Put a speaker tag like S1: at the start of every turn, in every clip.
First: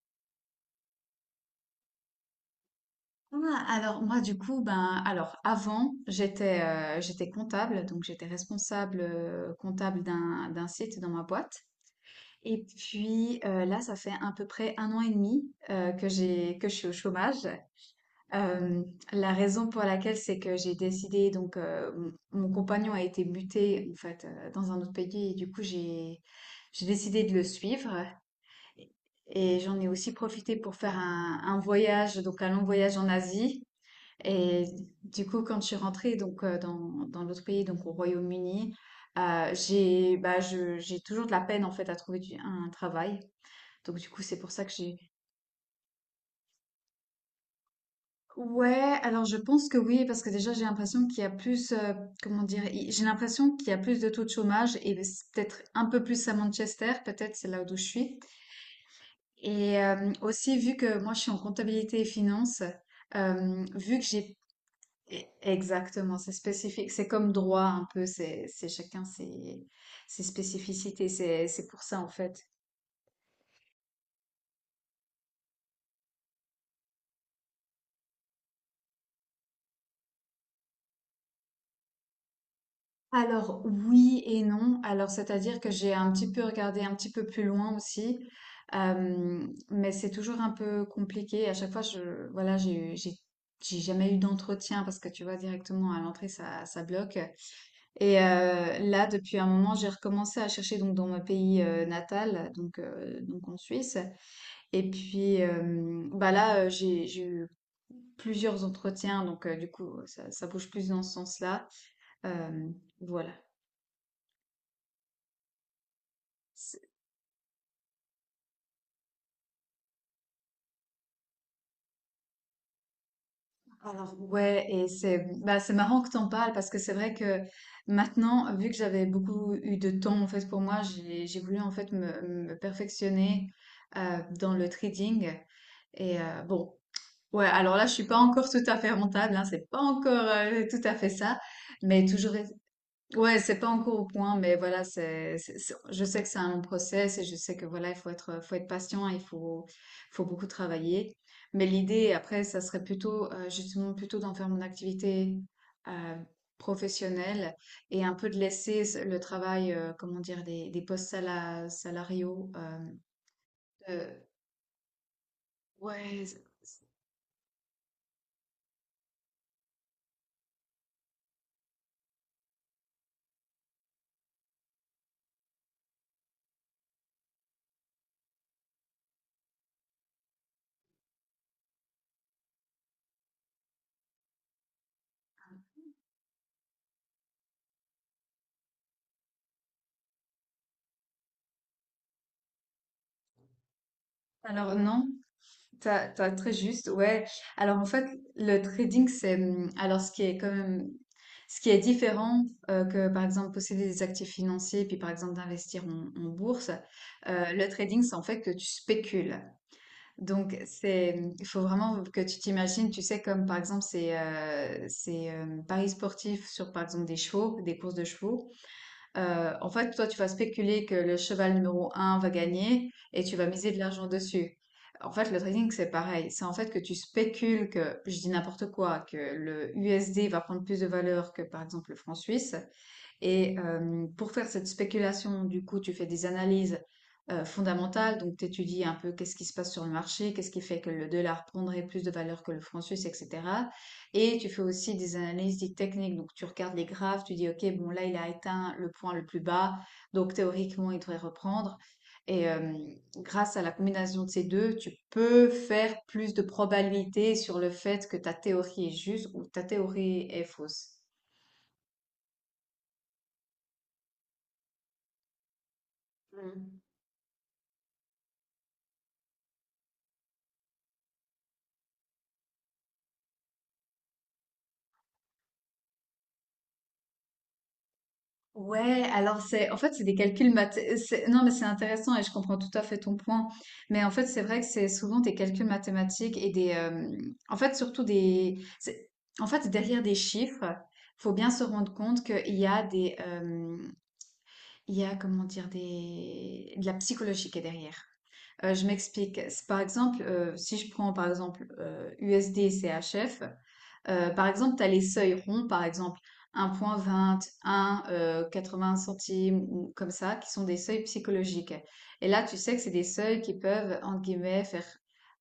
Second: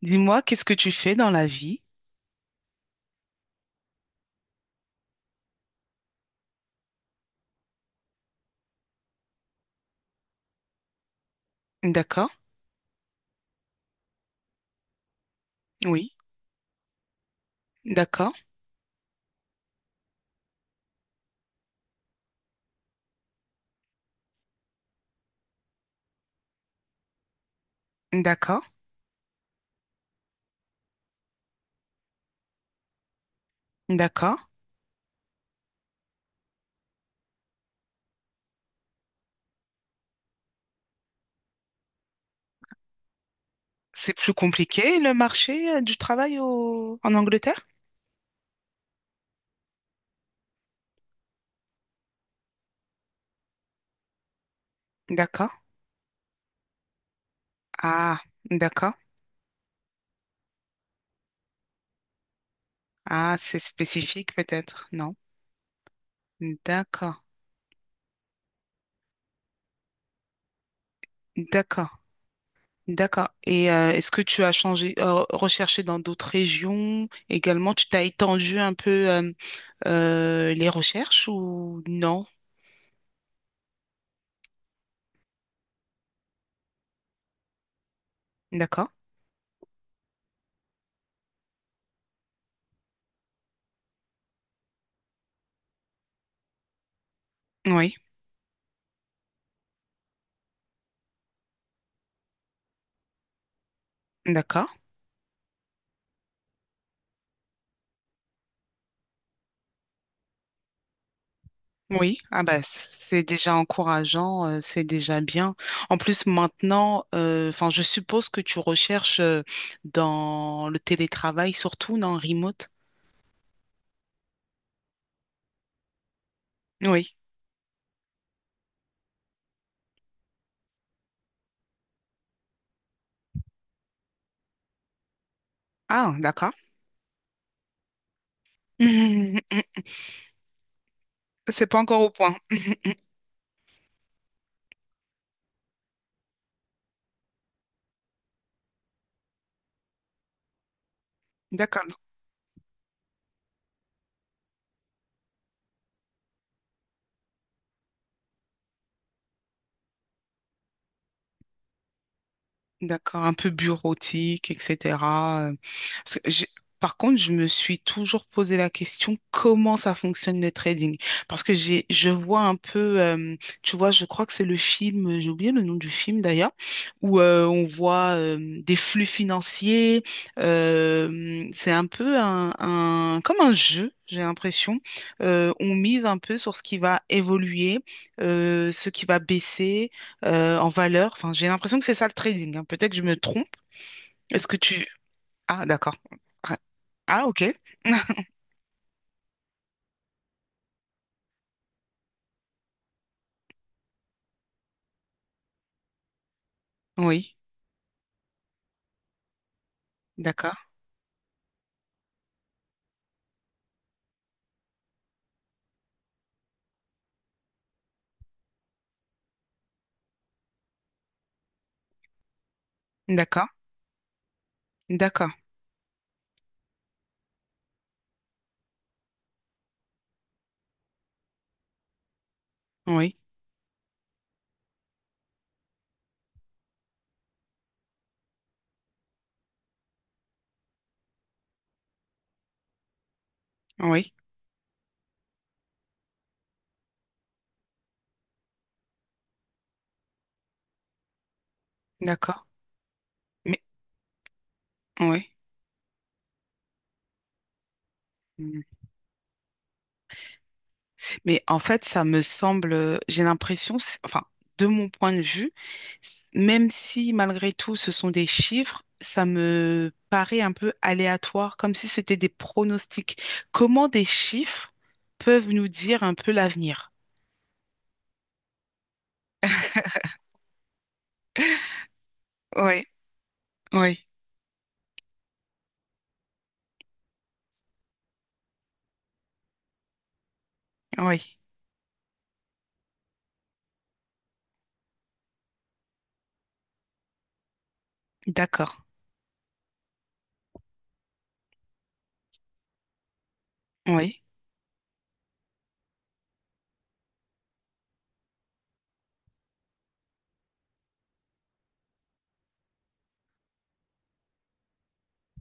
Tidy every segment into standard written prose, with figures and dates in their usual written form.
S1: Dis-moi, qu'est-ce que tu fais dans la vie?
S2: Ah, alors moi du coup ben alors avant j'étais comptable, donc j'étais responsable comptable d'un site dans ma boîte.
S1: D'accord,
S2: Et puis là ça fait à peu près 1 an et demi
S1: oui,
S2: que je suis au chômage.
S1: d'accord,
S2: Euh, la raison pour laquelle c'est que j'ai décidé, donc mon compagnon a été muté en fait dans un autre pays, et du coup j'ai décidé de le suivre.
S1: d'accord,
S2: Et j'en ai aussi profité pour faire un voyage, donc un long voyage en Asie.
S1: d'accord.
S2: Et du coup, quand je suis rentrée, donc dans l'autre pays, donc au Royaume-Uni, j'ai toujours de la peine en fait à trouver un travail. Donc du
S1: C'est
S2: coup,
S1: plus
S2: c'est pour ça que j'ai...
S1: compliqué le marché du travail en Angleterre?
S2: Ouais, alors je pense que oui, parce que déjà j'ai l'impression qu'il y a plus, comment dire, j'ai l'impression qu'il y a plus de taux de chômage, et c'est
S1: D'accord.
S2: peut-être un peu plus à Manchester, peut-être c'est là où je suis.
S1: Ah, d'accord.
S2: Et aussi vu que moi je suis en comptabilité et finance,
S1: Ah, c'est
S2: vu que
S1: spécifique
S2: j'ai
S1: peut-être,
S2: E-
S1: non?
S2: Exactement, c'est spécifique. C'est
S1: D'accord,
S2: comme droit un peu, c'est chacun ses spécificités. C'est pour
S1: d'accord,
S2: ça en fait.
S1: d'accord. Et est-ce que tu as changé, recherché dans d'autres régions également? Tu t'as étendu un peu les recherches ou non?
S2: Alors oui et non. Alors c'est-à-dire que j'ai un petit peu regardé un petit peu plus loin aussi.
S1: D'accord,
S2: Mais c'est toujours un peu compliqué. À chaque fois, je voilà, j'ai jamais eu d'entretien parce que tu vois directement à l'entrée ça bloque.
S1: oui,
S2: Et là, depuis un moment, j'ai recommencé à chercher, donc dans mon pays natal, donc en Suisse.
S1: d'accord.
S2: Et puis bah là, j'ai eu plusieurs entretiens, donc du coup, ça bouge plus dans ce sens-là.
S1: Oui, ah bah,
S2: Euh,
S1: c'est
S2: voilà.
S1: déjà encourageant, c'est déjà bien. En plus,
S2: C'est-
S1: maintenant, enfin, je suppose que tu recherches dans le télétravail, surtout dans remote.
S2: Ouais, et c'est marrant que t'en parles, parce que c'est vrai
S1: Oui.
S2: que maintenant, vu que j'avais beaucoup eu de temps en fait pour moi, j'ai voulu en fait me perfectionner dans le trading.
S1: Ah,
S2: Et
S1: d'accord.
S2: bon, ouais, alors là, je suis pas encore tout à fait rentable, hein, c'est pas encore tout à fait ça,
S1: C'est pas encore
S2: mais
S1: au
S2: toujours...
S1: point.
S2: Ouais, c'est pas encore au point, mais voilà, je sais que c'est un long process, et je sais que voilà, faut être patient, faut beaucoup travailler. Mais
S1: D'accord.
S2: l'idée, après, ça serait plutôt, justement, plutôt d'en faire mon activité euh, professionnelle, et un peu de laisser le travail, comment dire, des salariaux.
S1: D'accord, un peu
S2: Euh,
S1: bureautique, etc. euh, parce
S2: ouais,
S1: que j'ai- Par contre, je me suis toujours posé la question comment ça fonctionne le trading? Parce que je vois un peu, tu vois, je crois que c'est le film, j'ai oublié le nom du film d'ailleurs, où on voit des flux financiers. C'est un peu comme un jeu, j'ai l'impression. On mise un peu sur ce qui va évoluer, ce qui va baisser en valeur. Enfin, j'ai l'impression que c'est ça le trading, hein. Peut-être que je me trompe. Est-ce que
S2: alors
S1: tu.
S2: non.
S1: Ah, d'accord.
S2: T'as très
S1: Ah,
S2: juste,
S1: ah,
S2: ouais.
S1: ok.
S2: Alors en fait, le trading, c'est alors ce qui est quand même ce qui est différent, que par exemple posséder des actifs financiers, puis par exemple d'investir en bourse.
S1: Oui,
S2: Le trading, c'est en fait que tu spécules.
S1: d'accord.
S2: Donc il faut vraiment que tu t'imagines, tu sais, comme par exemple c'est paris sportifs sur par exemple des chevaux, des courses de chevaux. En fait, toi, tu vas spéculer que le cheval numéro 1 va gagner et tu vas
S1: D'accord.
S2: miser de l'argent dessus. En
S1: D'accord.
S2: fait, le trading, c'est pareil. C'est en fait que tu spécules que, je dis n'importe quoi, que le USD va prendre plus de valeur que, par exemple, le franc suisse.
S1: Oui.
S2: Et pour faire cette spéculation, du coup, tu fais des analyses fondamentales, donc tu étudies un peu qu'est-ce qui se passe sur le marché, qu'est-ce qui fait que le dollar prendrait plus de valeur que le franc suisse, etc.
S1: Oui.
S2: Et tu fais aussi des analyses dites techniques, donc tu regardes les graphes, tu dis, OK, bon, là, il a atteint le point le plus bas, donc théoriquement, il devrait reprendre.
S1: D'accord.
S2: Et grâce
S1: Mais,
S2: à la combinaison de ces deux, tu
S1: oui.
S2: peux faire plus de probabilité sur le fait que ta
S1: Mm.
S2: théorie est juste ou ta théorie est fausse.
S1: Mais en fait, ça me semble, j'ai l'impression, enfin, de mon point de vue, même si malgré tout ce sont des chiffres, ça me paraît un peu aléatoire, comme si c'était des pronostics. Comment des chiffres peuvent nous dire un peu l'avenir?
S2: Ouais, alors c'est en fait c'est des calculs math, non mais c'est intéressant et je comprends tout à
S1: Oui,
S2: fait ton point. Mais
S1: oui.
S2: en fait c'est vrai que c'est souvent des calculs mathématiques et des en fait surtout en fait derrière des chiffres, faut
S1: Oui,
S2: bien se rendre compte qu'il y a des il y a, comment dire, des de la psychologie qui est derrière.
S1: d'accord.
S2: Je m'explique. C'est Par exemple, si je prends par exemple USD et CHF,
S1: Oui,
S2: par exemple, tu as les seuils ronds, par exemple 1,20, un 20 centimes, ou comme ça, qui sont des seuils psychologiques. Et là, tu sais que c'est des seuils qui peuvent, entre guillemets,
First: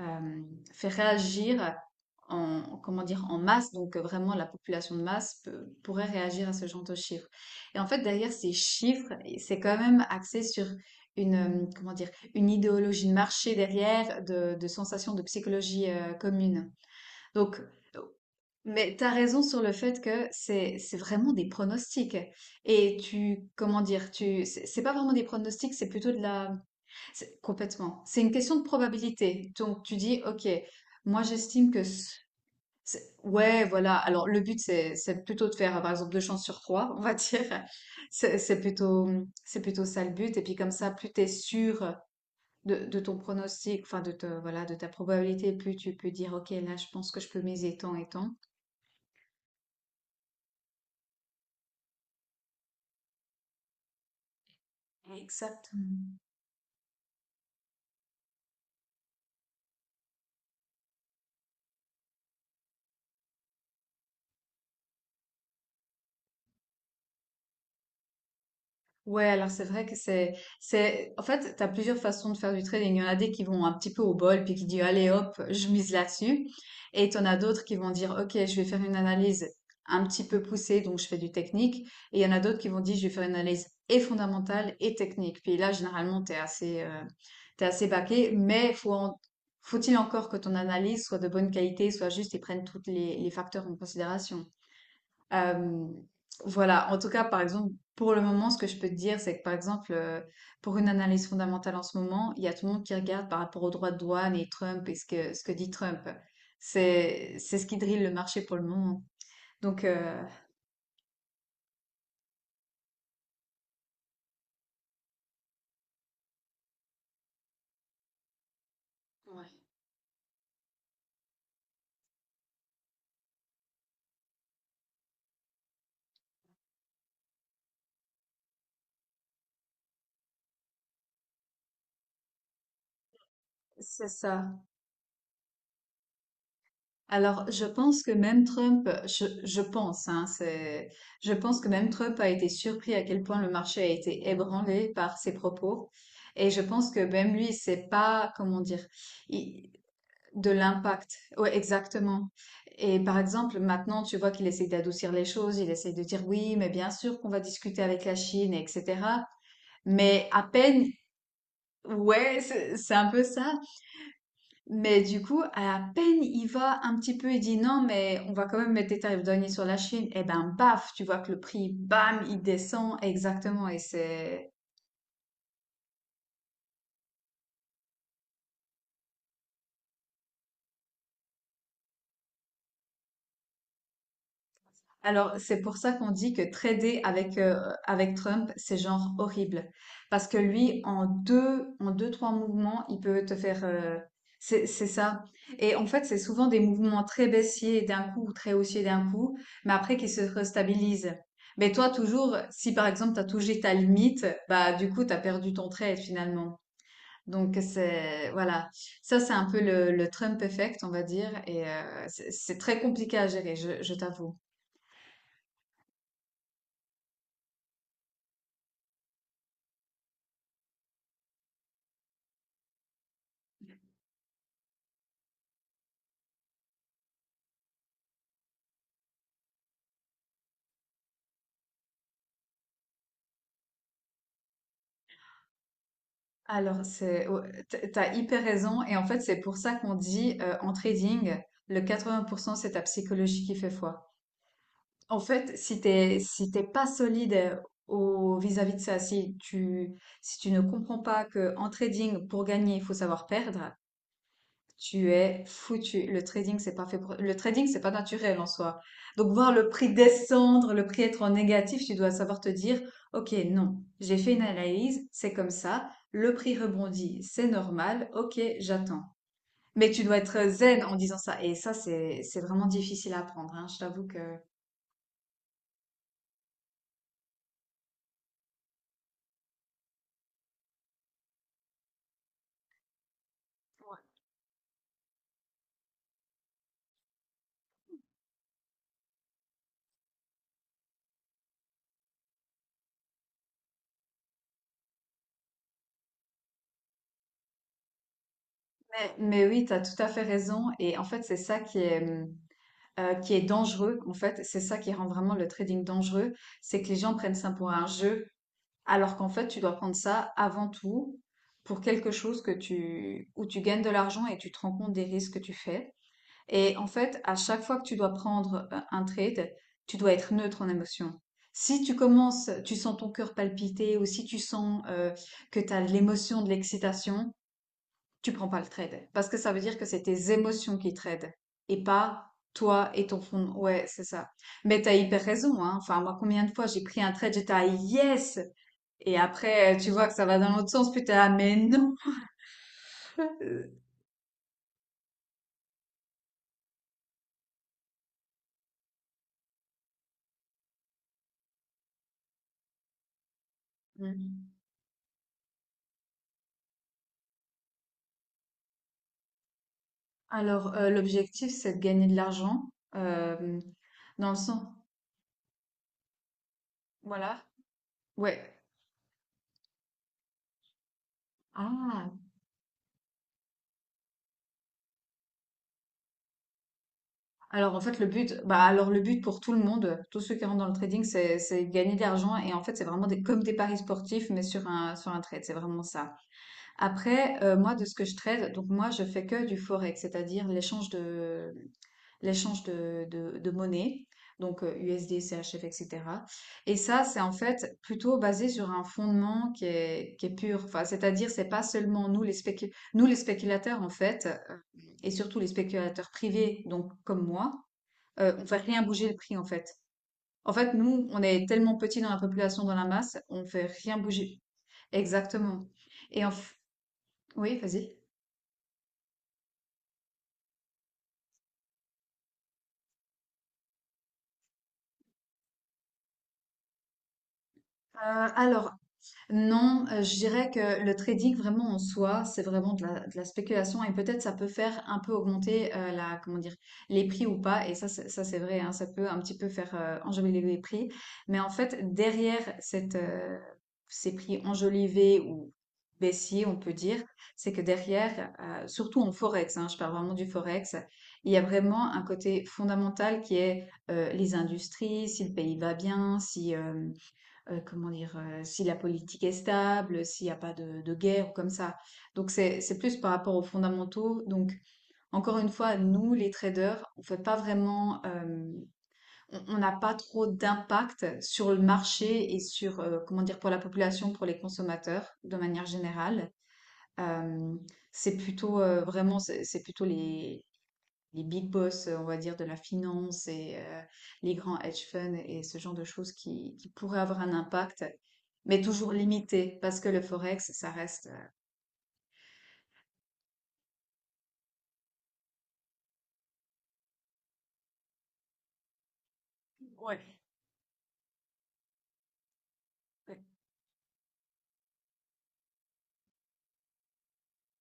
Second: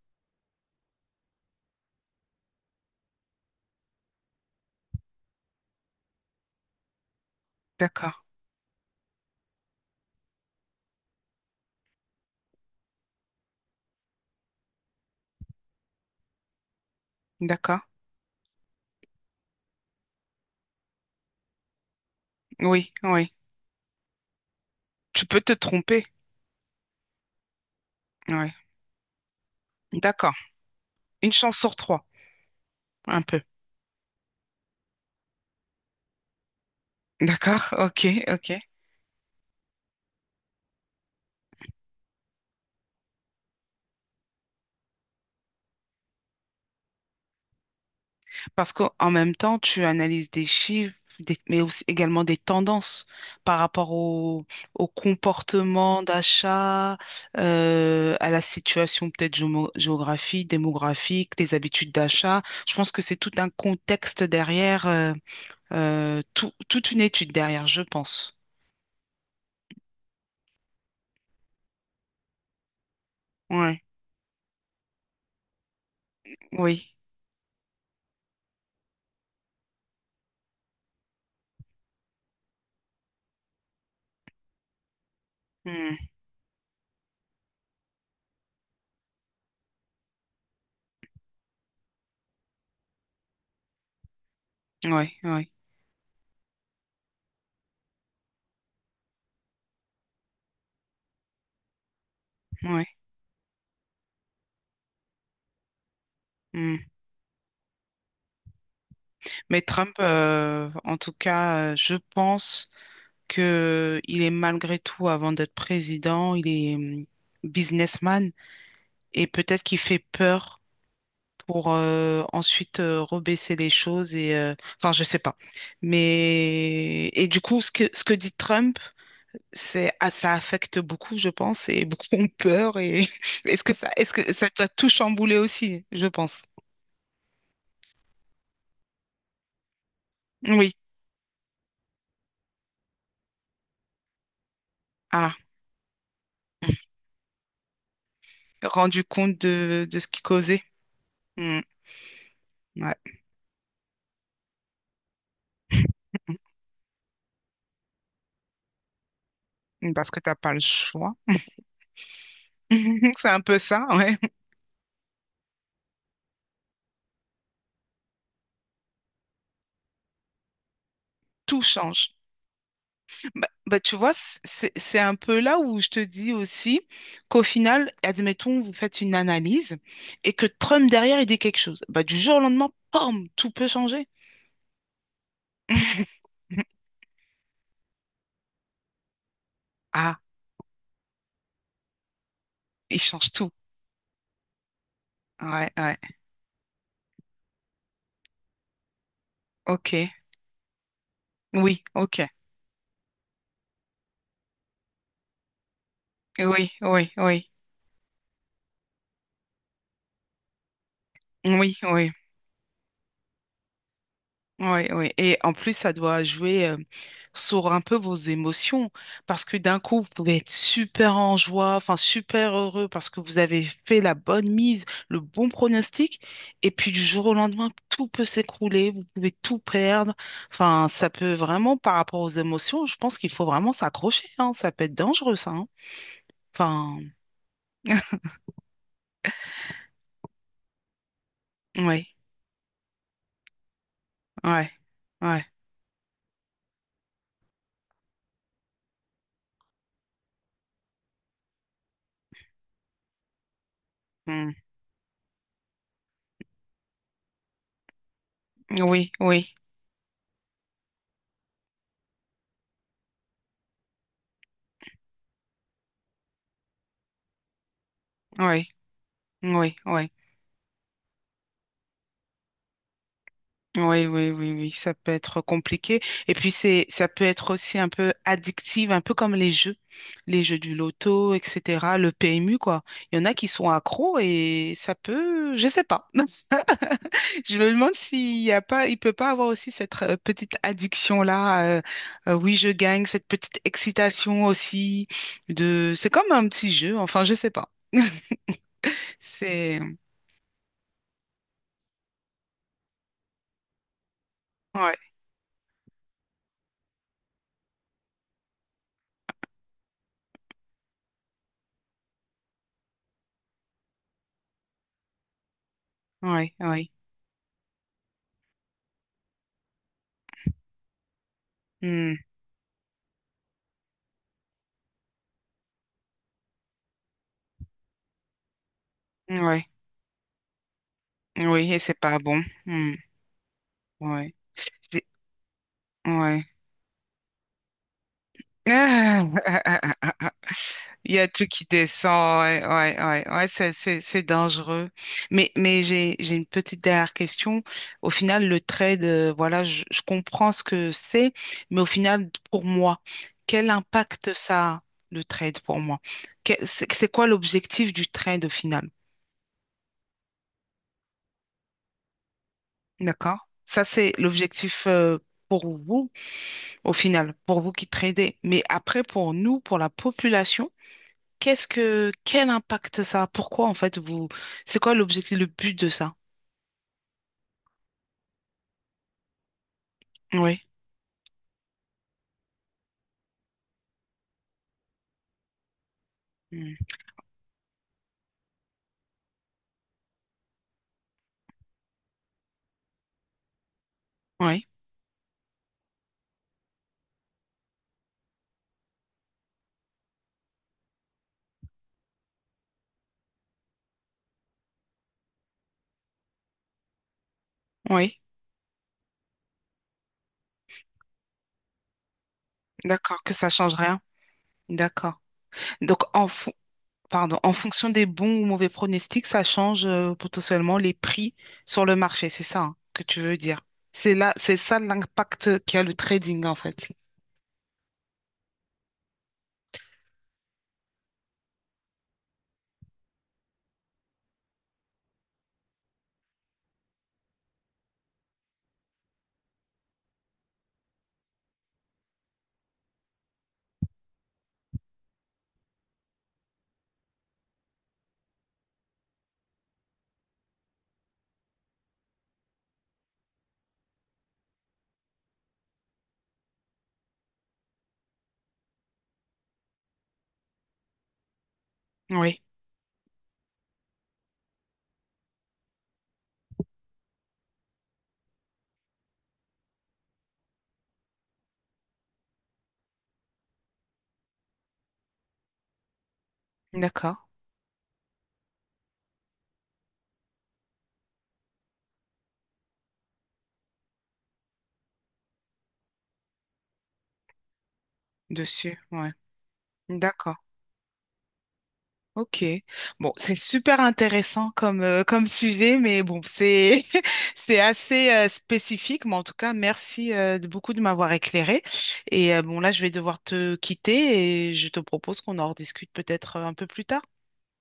S2: euh, faire réagir comment dire, en masse. Donc, vraiment, la population de masse pourrait réagir à ce genre de chiffres. Et en fait,
S1: d'accord.
S2: derrière ces chiffres, c'est quand même axé sur comment dire, une idéologie de marché derrière, de sensations de psychologie commune. Donc,
S1: D'accord.
S2: mais t'as raison sur le fait que c'est vraiment des pronostics.
S1: Oui,
S2: Et
S1: oui.
S2: comment dire, c'est pas vraiment des
S1: Tu peux te
S2: pronostics, c'est
S1: tromper.
S2: plutôt complètement. C'est une
S1: Oui,
S2: question de probabilité. Donc tu dis,
S1: d'accord.
S2: ok, moi
S1: Une chance
S2: j'estime
S1: sur
S2: que,
S1: trois, un peu.
S2: ouais, voilà. Alors le but c'est plutôt de faire, par exemple, deux chances sur trois, on va dire.
S1: D'accord, ok,
S2: C'est
S1: ok.
S2: c'est plutôt c'est plutôt ça le but. Et puis comme ça, plus t'es sûr de ton pronostic, enfin voilà, de ta probabilité, plus tu peux dire, ok, là je pense que je peux miser tant et tant.
S1: Parce qu'en même temps, tu analyses des chiffres, mais aussi également des tendances par rapport au comportement
S2: Exactement.
S1: d'achat, à la situation peut-être géographique, démographique, les habitudes d'achat. Je pense que c'est tout un contexte derrière, toute une étude derrière, je pense.
S2: Ouais, alors c'est vrai que en fait, t'as plusieurs façons de faire du trading. Il y en a des qui vont un
S1: Ouais,
S2: petit peu au bol, puis qui disent, allez hop, je mise là-dessus.
S1: oui,
S2: Et t'en as d'autres qui vont dire, ok, je vais faire une analyse un petit peu poussée, donc je fais du technique. Et il y en a d'autres qui vont dire, je vais faire une analyse et fondamentale et technique. Puis là,
S1: hmm.
S2: généralement, t'es assez baqué, mais faut-il encore que ton analyse soit de bonne qualité, soit juste et prenne tous les facteurs en considération.
S1: Ouais, ouais,
S2: Euh, voilà, en tout cas, par exemple, pour le moment, ce que je peux te dire, c'est que par exemple, pour une analyse fondamentale en ce moment, il y a tout le monde qui
S1: ouais.
S2: regarde par rapport aux droits de douane et Trump et ce que dit Trump.
S1: Hmm.
S2: C'est ce qui drille le marché pour le moment.
S1: Mais
S2: Donc,
S1: Trump, en tout cas, je pense que il est malgré tout, avant d'être président, il est businessman et
S2: ouais.
S1: peut-être qu'il fait peur pour ensuite rebaisser les choses et, enfin, je sais pas. Mais et du coup, ce que dit Trump, c'est ah, ça affecte beaucoup, je pense, et beaucoup ont peur. Et est-ce que ça,
S2: C'est
S1: est-ce que
S2: ça.
S1: ça t'a tout chamboulé aussi, je pense.
S2: Alors, je pense que même Trump, je pense, hein,
S1: Oui.
S2: je pense que même Trump a été surpris à quel point le marché a été ébranlé par ses
S1: Ah.
S2: propos. Et je pense que même lui, c'est pas, comment dire.
S1: Rendu compte de ce qui
S2: De
S1: causait.
S2: l'impact. Ouais,
S1: Mm,
S2: exactement. Et
S1: ouais.
S2: par exemple, maintenant, tu vois qu'il essaie d'adoucir les choses, il essaie de dire oui, mais bien sûr qu'on va discuter avec la Chine, etc.
S1: Parce que
S2: Mais
S1: t'as
S2: à
S1: pas le
S2: peine,
S1: choix.
S2: ouais, c'est un peu
S1: C'est un
S2: ça.
S1: peu ça, ouais.
S2: Mais du coup, à peine il va un petit peu, il dit non, mais on va quand même mettre des tarifs douaniers sur la Chine. Et ben, baf, tu vois que le
S1: Tout
S2: prix,
S1: change.
S2: bam, il descend.
S1: Bah,
S2: Exactement. Et
S1: bah, tu vois,
S2: c'est...
S1: c'est un peu là où je te dis aussi qu'au final, admettons, vous faites une analyse et que Trump derrière, il dit quelque chose. Bah, du jour au lendemain, pom, tout peut changer.
S2: Alors, c'est pour ça qu'on dit que trader avec Trump, c'est genre horrible.
S1: Ah,
S2: Parce que lui, en deux, trois mouvements, il
S1: il
S2: peut
S1: change
S2: te
S1: tout.
S2: faire... c'est ça.
S1: Ouais,
S2: Et en
S1: ouais.
S2: fait, c'est souvent des mouvements très baissiers d'un coup ou très haussiers d'un coup, mais
S1: Ok.
S2: après qui se restabilisent. Mais
S1: Oui,
S2: toi,
S1: ok.
S2: toujours, si par exemple, tu as touché ta limite, bah du coup, tu as perdu ton trade finalement.
S1: Oui, oui, oui.
S2: Donc, c'est... Voilà. Ça, c'est un peu le Trump effect, on va dire. Et
S1: Oui, oui.
S2: c'est très compliqué à gérer, je t'avoue.
S1: Oui, oui. Et en plus, ça doit jouer sur un peu vos émotions. Parce que d'un coup, vous pouvez être super en joie, enfin super heureux parce que vous avez fait la bonne mise, le bon pronostic. Et puis du jour au lendemain, tout peut s'écrouler, vous pouvez tout perdre. Enfin, ça peut vraiment, par rapport aux émotions, je pense qu'il faut vraiment s'accrocher, hein. Ça peut être dangereux, ça, hein.
S2: Alors,
S1: Enfin,
S2: ouais, t'as hyper raison. Et en fait, c'est pour ça qu'on dit en trading, le
S1: oui,
S2: 80%, c'est ta psychologie qui fait foi.
S1: ouais,
S2: En
S1: ouais.
S2: fait, si t'es pas solide, vis-à-vis de ça, si tu ne comprends pas que en trading, pour gagner, il faut savoir perdre,
S1: Ouais.
S2: tu es foutu. Le trading, c'est pas naturel en soi.
S1: Mm. Oui,
S2: Donc, voir
S1: oui,
S2: le prix descendre, le prix être en négatif, tu dois savoir te dire, OK, non, j'ai fait une analyse, c'est comme ça, le prix rebondit, c'est normal, OK,
S1: oui,
S2: j'attends.
S1: oui,
S2: Mais tu
S1: oui.
S2: dois être zen en disant ça. Et ça, c'est vraiment difficile à apprendre, hein. Je t'avoue
S1: Oui,
S2: que...
S1: oui,
S2: Ouais.
S1: oui, oui, ça peut être compliqué. Et puis ça peut être aussi un peu addictive, un peu comme les jeux du loto, etc. Le PMU, quoi. Il y en a qui sont accros et ça peut, je sais pas. Je me demande s'il y a pas, il peut pas avoir aussi cette petite addiction-là. Oui, je gagne, cette petite excitation aussi c'est comme un petit jeu. Enfin, je sais pas.
S2: Mais oui, tu as
S1: C'est,
S2: tout à fait raison. Et en fait, c'est ça qui est dangereux. En fait, c'est ça qui
S1: ouais,
S2: rend vraiment le trading dangereux. C'est que les gens prennent ça pour un jeu. Alors qu'en fait, tu dois prendre ça avant tout pour quelque chose que où tu gagnes de l'argent, et tu te rends compte des risques que tu fais.
S1: ouais,
S2: Et en
S1: ouais,
S2: fait, à chaque fois que tu dois prendre un trade, tu dois être neutre en émotion. Si tu
S1: hmm,
S2: commences, tu sens ton cœur palpiter, ou si tu sens que tu as l'émotion de l'excitation, tu prends pas le trade. Parce que ça veut
S1: ouais,
S2: dire que c'est tes émotions qui tradent
S1: oui, et
S2: et
S1: c'est pas
S2: pas
S1: bon.
S2: toi
S1: Hmm,
S2: et ton fond. Ouais, c'est ça.
S1: ouais.
S2: Mais t'as hyper raison, hein. Enfin, moi,
S1: Ouais.
S2: combien de fois j'ai pris un trade, j'étais à yes! Et après, tu vois que ça va dans l'autre sens, puis
S1: Il
S2: t'es
S1: y a
S2: là,
S1: tout
S2: mais
S1: qui
S2: non.
S1: descend, ouais, ouais, ouais, ouais, c'est,
S2: Euh,
S1: c'est, c'est dangereux. Mais j'ai une petite dernière question. Au final, le trade, voilà, je comprends ce que c'est, mais au final, pour moi, quel impact
S2: Mhm.
S1: ça a, le trade, pour moi? C'est quoi l'objectif du trade, au final?
S2: Alors, l'objectif, c'est de gagner de l'argent,
S1: D'accord?
S2: euh,
S1: Ça, c'est
S2: dans le sens,
S1: l'objectif, pour vous, au final,
S2: voilà,
S1: pour vous qui tradez.
S2: ouais.
S1: Mais après, pour nous, pour la population, Qu'est-ce
S2: Ah.
S1: que quel impact ça a? Pourquoi en fait vous c'est quoi l'objectif, le but de ça?
S2: Alors, en fait, le but, bah, alors le but pour tout le monde, tous ceux qui rentrent
S1: Oui.
S2: dans le trading, c'est de gagner de l'argent. Et en fait, c'est vraiment comme des paris sportifs, mais sur un trade. C'est vraiment ça.
S1: Mm.
S2: Après, moi, de ce que je trade, donc moi, je fais que du forex, c'est-à-dire l'échange de monnaie, donc
S1: Oui,
S2: USD, CHF, etc. Et cetera. Et ça, c'est en fait plutôt basé sur un fondement qui est pur. Enfin, c'est-à-dire, c'est pas seulement nous, les spéculateurs, en fait, et surtout les spéculateurs privés, donc comme moi,
S1: oui.
S2: on fait rien bouger le prix, en fait. En fait, nous, on est tellement petits dans la population, dans la masse,
S1: D'accord, que
S2: on
S1: ça
S2: fait
S1: change
S2: rien
S1: rien.
S2: bouger.
S1: D'accord.
S2: Exactement.
S1: Donc
S2: Et en f-
S1: pardon, en
S2: oui,
S1: fonction
S2: vas-y.
S1: des bons ou mauvais pronostics, ça change potentiellement les prix sur le marché, c'est ça hein, que tu veux dire. C'est là, c'est ça l'impact qu'a le trading en fait.
S2: Euh, alors, Non, je dirais que le trading vraiment en soi, c'est vraiment de la spéculation, et peut-être ça peut faire un peu augmenter, la, comment dire, les prix ou pas. Et ça, ça c'est vrai, hein, ça peut un petit peu faire enjoliver les prix. Mais en fait, ces prix enjolivés ou baissiers, on peut dire, c'est que derrière, surtout en forex, hein, je parle vraiment du forex, il y a vraiment un côté fondamental qui est, les industries, si le pays va bien, si comment dire, si la politique est stable, s'il n'y a pas de guerre ou comme ça. Donc
S1: Oui,
S2: c'est plus par rapport aux fondamentaux. Donc encore une fois, nous les traders, on n'a pas trop d'impact sur le marché et sur, comment dire, pour la population, pour les consommateurs de manière générale.
S1: d'accord,
S2: Euh, c'est plutôt, vraiment c'est plutôt les big boss, on va dire, de la finance, et les grands hedge funds et ce genre de choses qui pourraient avoir un impact, mais
S1: dessus,
S2: toujours
S1: ouais,
S2: limité, parce que le
S1: d'accord.
S2: forex, ça reste...
S1: Ok, bon, c'est super intéressant comme sujet, mais bon, c'est c'est assez spécifique, mais en tout cas, merci
S2: Ouais.
S1: de beaucoup de m'avoir éclairé. Et bon, là, je vais devoir te quitter et je te propose qu'on en rediscute peut-être un peu plus tard,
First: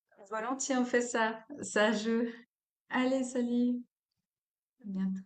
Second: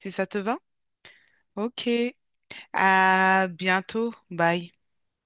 S1: si ça te va.
S2: Volontiers, on fait ça.
S1: Ok,
S2: Ça joue. Allez,
S1: à
S2: salut.
S1: bientôt, bye.
S2: À bientôt.